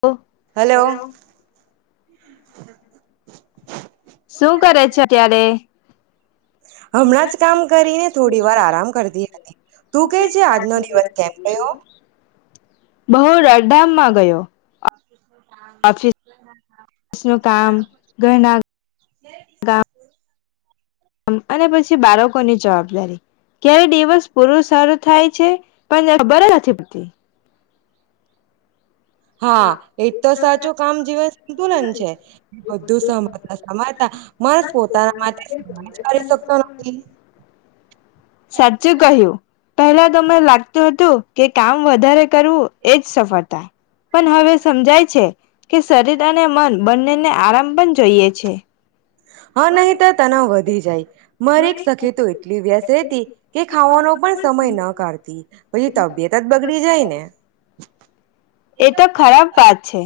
Hello. શું કરે છે અત્યારે? હમણાં જ કામ કરીને થોડી વાર આરામ કરતી હતી. તું કેહે છે આજનો દિવસ કેમ ગયો? બહુ રડ ધામમાં ગયો. ઓફિસનું કામ ઘરના કામ અને પછી બાળકોની જવાબદારી. ક્યારે દિવસ પૂરું સારું થાય છે,. પણ એ ખબર નથી પડતી. હા, એ તો સાચું કામ જીવન સંતુલન છે, એ બધું સમાલતા સમાલતા માણસ પોતાના માટે કઈ જ કરી શકતો નથી. સાચું કહ્યું. પહેલા તો મને લાગતું હતું. કે કામ વધારે કરવું એજ સફળતા. પન હવે સમજાય છે કે, શરીર અને મન બંનેને આરામ પન જોઈએ છે. હા, નહી તો તનાવ વધી જાય. મારી એક સખી તો એટલી વ્યસ્ત રેહતી કે ખાવાનો પણ સમય ન કાઢતી, પઈ તબિયત જ બગડી જાય ને. એ તો ખરાબ વાત છે.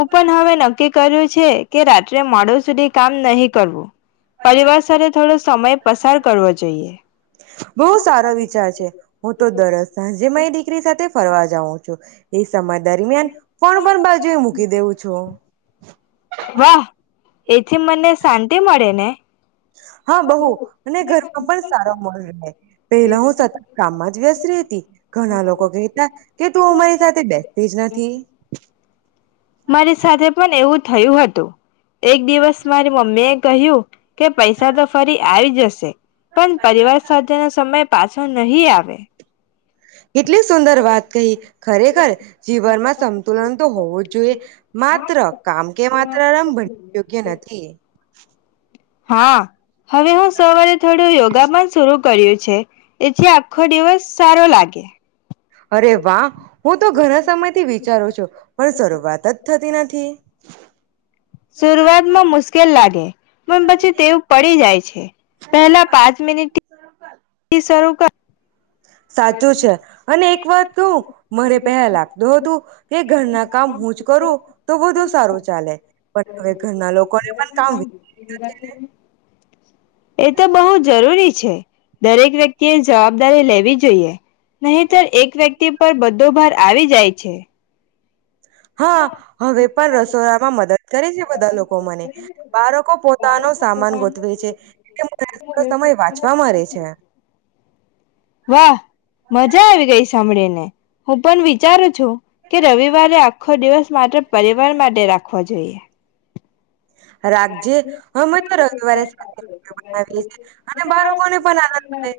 હું પણ હવે નક્કી કર્યું છે કે, રાત્રે મોડુ સુધી કામ નહી કરવું. પરિવાર સાથે થોડો સમય પસાર કરવો જોઈએ [inaudible] બોવ સારો વિચાર છે. હું તો દરોજ સાંજે માઈ દીકરી સાથે ફરવા જાઉં છું. એ સમય દરમિયાન ફોણ પણ બાજુ એ મૂકી દેવું છું. [inaudible] વાહ એથી મને શાંતિ મળે ને હા બહુ અને ઘરમાં પણ સારો મોલ રહે, પેલા હું સતત કામમાં જ વ્યસ્ત ર હતી ઘણા લોકો કહેતા, કે તું અમારી સાથે બેસતી જ નથી. મારી સાથે પણ એવું થયું હતું. એક દિવસ મારી મમ્મી કહીયુ કે પૈસા તો ફરી આવી જશે પણ પરિવાર સાથે નો સમય પાછો નહી આવે. કેટલી સુંદર વાત કહી, ખરેખર જીવનમાં સંતુલન તો હોવું જ જોઈએ, માત્ર કામ કે માત્ર આમ ભન યોગ્ય નથી હા હવે હું સવારે થોડું યોગા પણ શર કર્યું છે, એથી આખો દિવસ સારો લાગે. અરે વાહ હું તો ઘણા સમયથી વિચારું છું, પણ શરૂઆત જ થતી નથ. થી. શરૂઆતમાં મુશ્કેલ લાગે, પણ પછી તેવ પડી જાય છે પહેલા પાંચ મિનિટ થી શરૂ કર સાચું છે અને એક વાત કહું મને પહેલા લાગતું હતું કે ઘરના કામ હું જ કરું તો બધું સારું ચાલે પણ હવે ઘરના લોકોને પણ કામ એ તો બહુ જરૂરી છે, દરેક વ્યક્તિ એ જવાબદારી લેવી જ નહીતર એક વ્યક્તિ પર બધો ભાર આવી જાય છે. હા હવે પણ રસોડામાં મદદ કરે છે બધા લોકો મને બાળકો પોતાનો સામાન ગોઠવે છે એટલે મને થોડો સમય વાંચવા મળે છે વાહ મજા આવી ગઈ સાંભળીને. હું પણ વિચારું છું કે રવિવારે આખો દિવસ માત્ર પરિવાર માટે રાખવા જોઈએ. રાખજે અમે તો રવિવારે બનાવીએ છી અને બાળકોને પણ આનંદ પડે.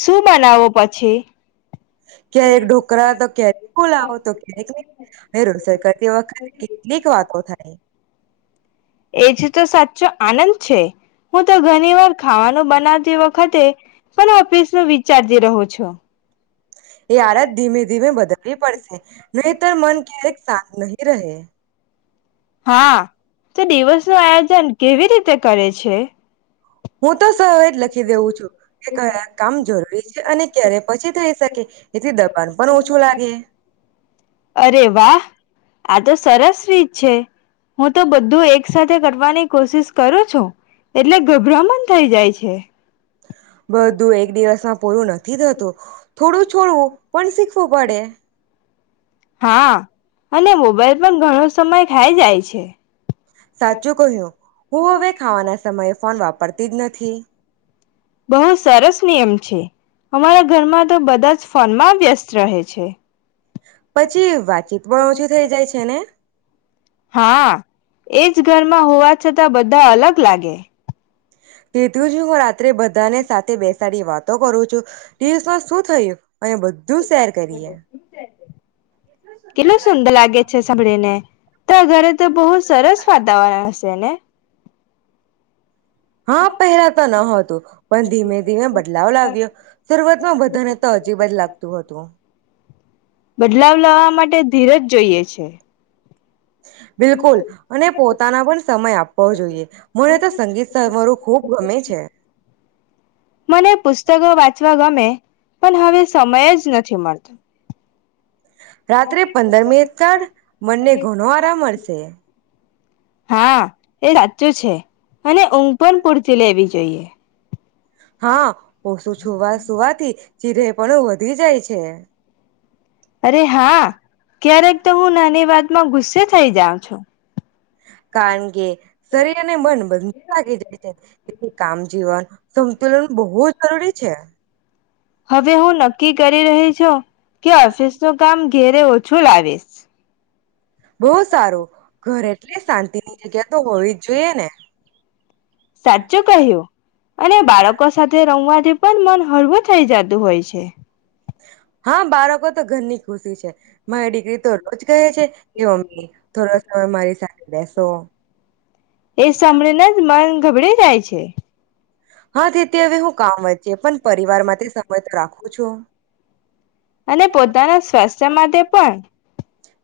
શું બનાવો પછી? ક્યારેક ઢોકરા તો ક્યારેક ખુલાવો તો ક્યારેકડ કરતી વખત કેટલીક વાતો થાય. એ જ તો સાચો આનંદ છે હું તો ઘણી વાર ખાવાનું બનાવતી વખતે પણ ઓફિસ ન વિચારતી રહું છું. એ આડત ધીમે ધીમે બદલવી પડશે, નહીતર મન ક્યારેક શાંત નહી રહે. હા તો દિવસ નું આયોજન કેવી રીતે કરે છે? હું તો સહેજ જ લખી દેઉું છું, કે કયા કામ જરૂરી છે અને ક્યારે પછી થઈ શકે, એથી દબાણ પણ ઓછું લાગે. અરે વાહ આ તો સરસ રીત છે. હું તો બધું એક સાથે કરવાની કોશિશ કરું છું. એટલે ગભરામન થઇ જાય છે. છે. બધું એક દિવસમાં પૂરું નથી થતું થોડું છોડવું પણ શીખવું પડે. હા અને મોબાઈલ પણ ઘણો સમય થાય જાય છે. સાચું કહ્યું, હું હવે ખાવાના સમયે ફોન વાપરતી જ નથી. બહુ સરસ નિયમ છે. અમારા ઘરમાં તો બધા જ ફોનમાં વ્યસ્ત રહે છે. પછી વાતચીત પણ ઓછી થઈ જાય છે ને હા એજ ઘરમાં હોવા છતાં બધા અલગ લાગે. તે તું જ હું રાત્રે બધાને સાથે બેસાડી વાતો કરું છું, દિવસમાં શું થયું? અહીંયા બધ- કેટલું સુંદર લાગે છે સાંભળીને તો ઘરે તો બહુ સરસ વાતાવરણ તેણે. હા પહેલા તો ન હતું પણ ધીમે ધીમે બદલાવ લાવ્યો શરૂઆતમાં બધાને તો હજીબ જ લાગતું હતું. બદલાવ લાવવા માટે ધીરજ જોઈએ છે. બિલકુલ અને પોતાના પણ સમય આપ હોય જોઈએ. મને તો સંગીત સમારોહ ખૂબ ગમે છે મને પુસ્તકો વાંચવા ગમે પણ હવે સમય જ નથી મળતો. હા રાત્રે એ પંદર મિનિટ કાઢ મનને ઘણો આરામ મળશે સા ચૂ છે અને ઊંઘ પણ પૂરતી લેવી જોઈએ. હા ઓછું છુવા સુવાથી ચીરે પણ વધી જાય છે. અરે હા ક્યારેક તો હું નાની વાત માં ગુસ્સે થઇ જાઉં છું. કારણ કે શરીર અને મન બંધ લાગી જાય છે એ કામ જવન સતુલન બહુ જરૂરી છે. છુ. કે ઓફિસ નું કામ ઘેરે ઓછું લાવીશ. બો સારું ઘર એટલે શાંતિની જગ્યા તો હોવી જ જોઈએ ને. સાચું કહ્યું, અને બાળકો સાથે રમવાથી પણ મન હળવું થઈ જતું હોય છે. હા બાળકો તો ઘરની ખુશી છે મારી દીકરી તો રોજ કહે છે, કે મમી થોડો સમય મારી સાથે બેસો. એ સાંભળીને જ મન ગભરેેય જાય છે. હા તેથી હવે હું કામ વચ્ચે પણ પરિવાર માટે સબંધ રાખું છું. અને પોતાના સ્વાસ્થ્ય માટે પણ.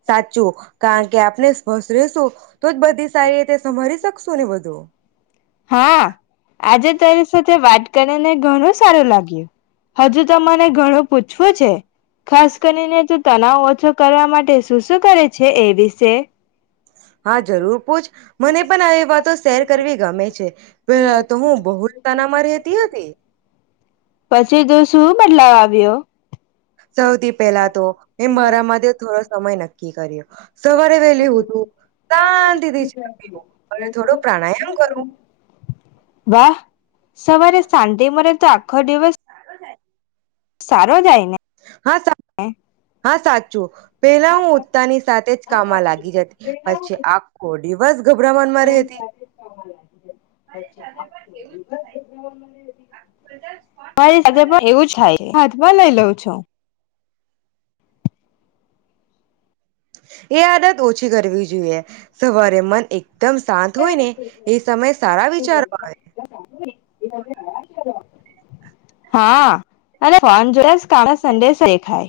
સાચું કારન કે આપને સ્વસ્થ રેશું તો જ બધી સારી રીતે સંભરી શકશું ને બધું. હા. આજે તારી સાથે વાટ તેનેને ઘણું સારું લાગ્યું. હજુ તો મને ઘણું પૂછ શુ છે ખાસ કરીને તું તનાવ ઓછો કરી કરવા માટે જ તું શું કરે છે એ વિશે? હા જરૂર પૂછ તે પેલા તો હું બહુ જ તનામાં રેતી હતી. પછી તો શું બદલા વિયો સૌથી પહેલા તો મે મારા માટે થોડો સમય નક્કી કર્યો. સવારે વહેલી ઉથુ શાંતિથી [inaudible] અનેથોડું પ્રાણાયામ કરું. વાહ સવારે શાંતિ મળે તો આખો દિવસ સારો જાય ન હા, સા હા સાચું. પેલા હું ઉઠતાની સાથે જ કામમાં લાગી જતી, પછી આખો ડીવસ મારી સાથે પણ એવું જ થાય [unintelligible] વ લઈ લઉં છું. એ આદત ઓછી કરવી જોઈએ, સવારે મન એક દમ શાંત હોય ને એ સમયે સારા વિચારો આવે. હા અને ફોન જોયાસ કાળા સંદેશ દેખાય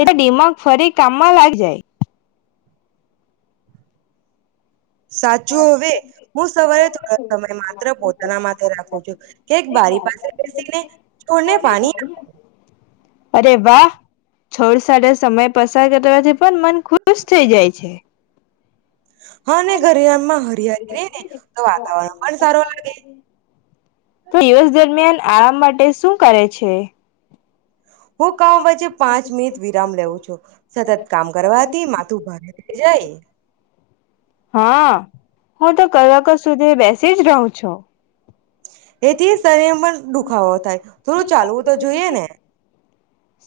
એટલે ડીમાગ ફરી કામમાં લાગ જાય. સાચું હવે હું સવારે થોડા સમય માત્ર પોતાના માટે રાખું છું કેક બારી પાસે બેસીને છોડને પાણી આપું અરે વાહ છોડ સાથે સમય પસાર કર પણ મન ખુશ થઈ જાય છે. હ ને ઘરિરામાં હરિયાારી રે ને તો વાતાવરણ પણ સારું લાગે. તો દિવસ દરમિયાન આરામ માટે શું કરે છે? હું કઉ વચ્ચે પાંચ મિનિટ વિરામ લેવું છું સતત કામ કરવાથી માથું ભારે જાય. હા હું તો કલાકો સુધી બેસ સીજ રવું છું. એથી શરીર પણ દુખાવો થાય થોડું ચાલવું તો જોઈએ ને.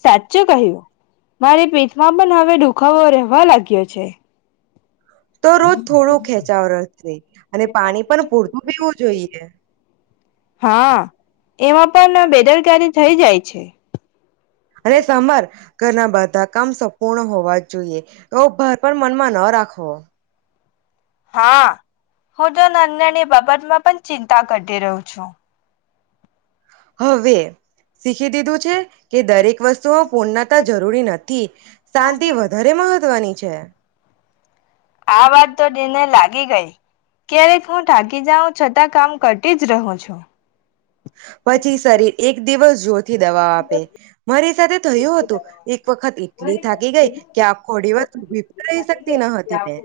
સાચું કહ્યું મારી પીઠમાં પણ હવે દુ દુખાવો રહેવા લાગ્યો છે. તો રોજ થોડું ખેંચાવ રે અને પાણી પણ પૂરતું પીવું જોઈએ. હા, એમાં પન બેદરકારી થઇ જાય છે. અને સાંભર ઘરના બધા કામ સંપૂર્ણ હોવા જોઈએ તેવો ભાર પણ મનમાં ન રાખવો. હા, હું તો નાન નાની બાબતમાં પણ ચિંતા કરટી રઉ છું. હવે શીખી દીધું છે કે દરેક વસ્તુઓ પૂર્ણતા જરૂરી નથી, શાંતિ વધારે મહત્વની છે. આ વાત તો દિલને લાગી ગઈ. ક્યારેક હું થાકી જાઉં છટા કામ કરટી જ રહું છું. પછી શરીર એક દિવસ થીદવા આપે, મારી સાથે થયું હતું, એક વખત એટલી થાકી ગેઈ કે આખો ડિવસ ઉભી પણ રહી શકતી ન હતી મેં.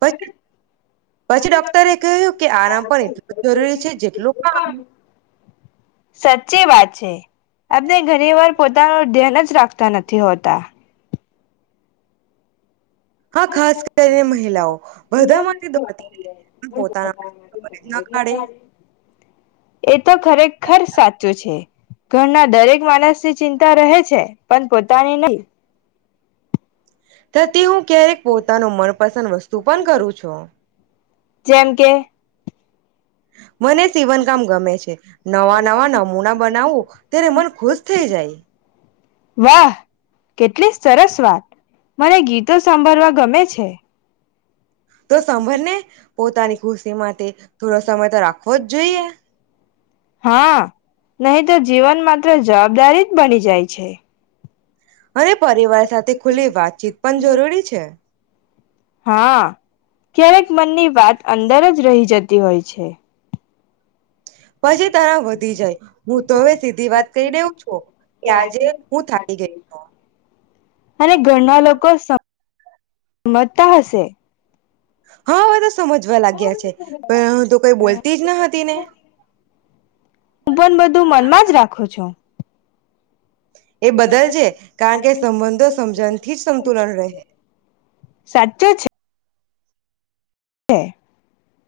પછી પછી ડોક્ટરે કહ્યું કે આરામ પણ એટલું જ જરૂરી છે જેટલું કામ સાચ્ચી વાત છે, આપને ઘણી વાર પોતાનું ધ્યાન જ રાખ તા નથી હોતા. હા, ખાસ કરીને મહિલાઓ, બધામાંટે દોડતી રે પણ પોતાના માટે [inaudible] ના ખાડે એ તો ખરેખર સાચું છે, ઘરના દરેક માણસ તે ચિંતા રહે છે. પન પોતાની નહી થતી હું ક્યારેક પોતાનું મનપસંદ વસ્તુ પન કરું છું જેમ કે મને સીવનકામ ગમે છે નવા નવા નમૂના બનાવું ત્યારે મન ખુશ થઈ જાય વાહ! કેટલી સરસ વાત. મને ગીતો સાંભળવા ગમે છે. તો સાાભરને પોતાની ખુશી માટે થોડો સમય તો રાખવો જ જોઈએ. નહી તો જીવન માત્ર જવાબદારી જ બની જાય છે. અને પરિવાર સાથે ખુલ્લી વાતચીત પણ જરૂરી છે હા ક્યારેક મનની વાત અંદર જ રહી જ તી હોય છે. પછી તણાવ વધી જાય હું તો હવે સીધી વાત કહી દઉં છું કે આજે હું થાકી ગઈ છું અને ઘરના લોકો સ મજતા હશે હા, અવે તો સમજવા લાગ્યા છે, પરહંતુ કંઈ બોલતી જ ન હતી ને હું પણ બધું મનમાં જ રાખું છું એ બદલ જે, કારણ કે સંબંધો સમજનથી જ સંતુલન રહે. સાચો છે. [unintelligible]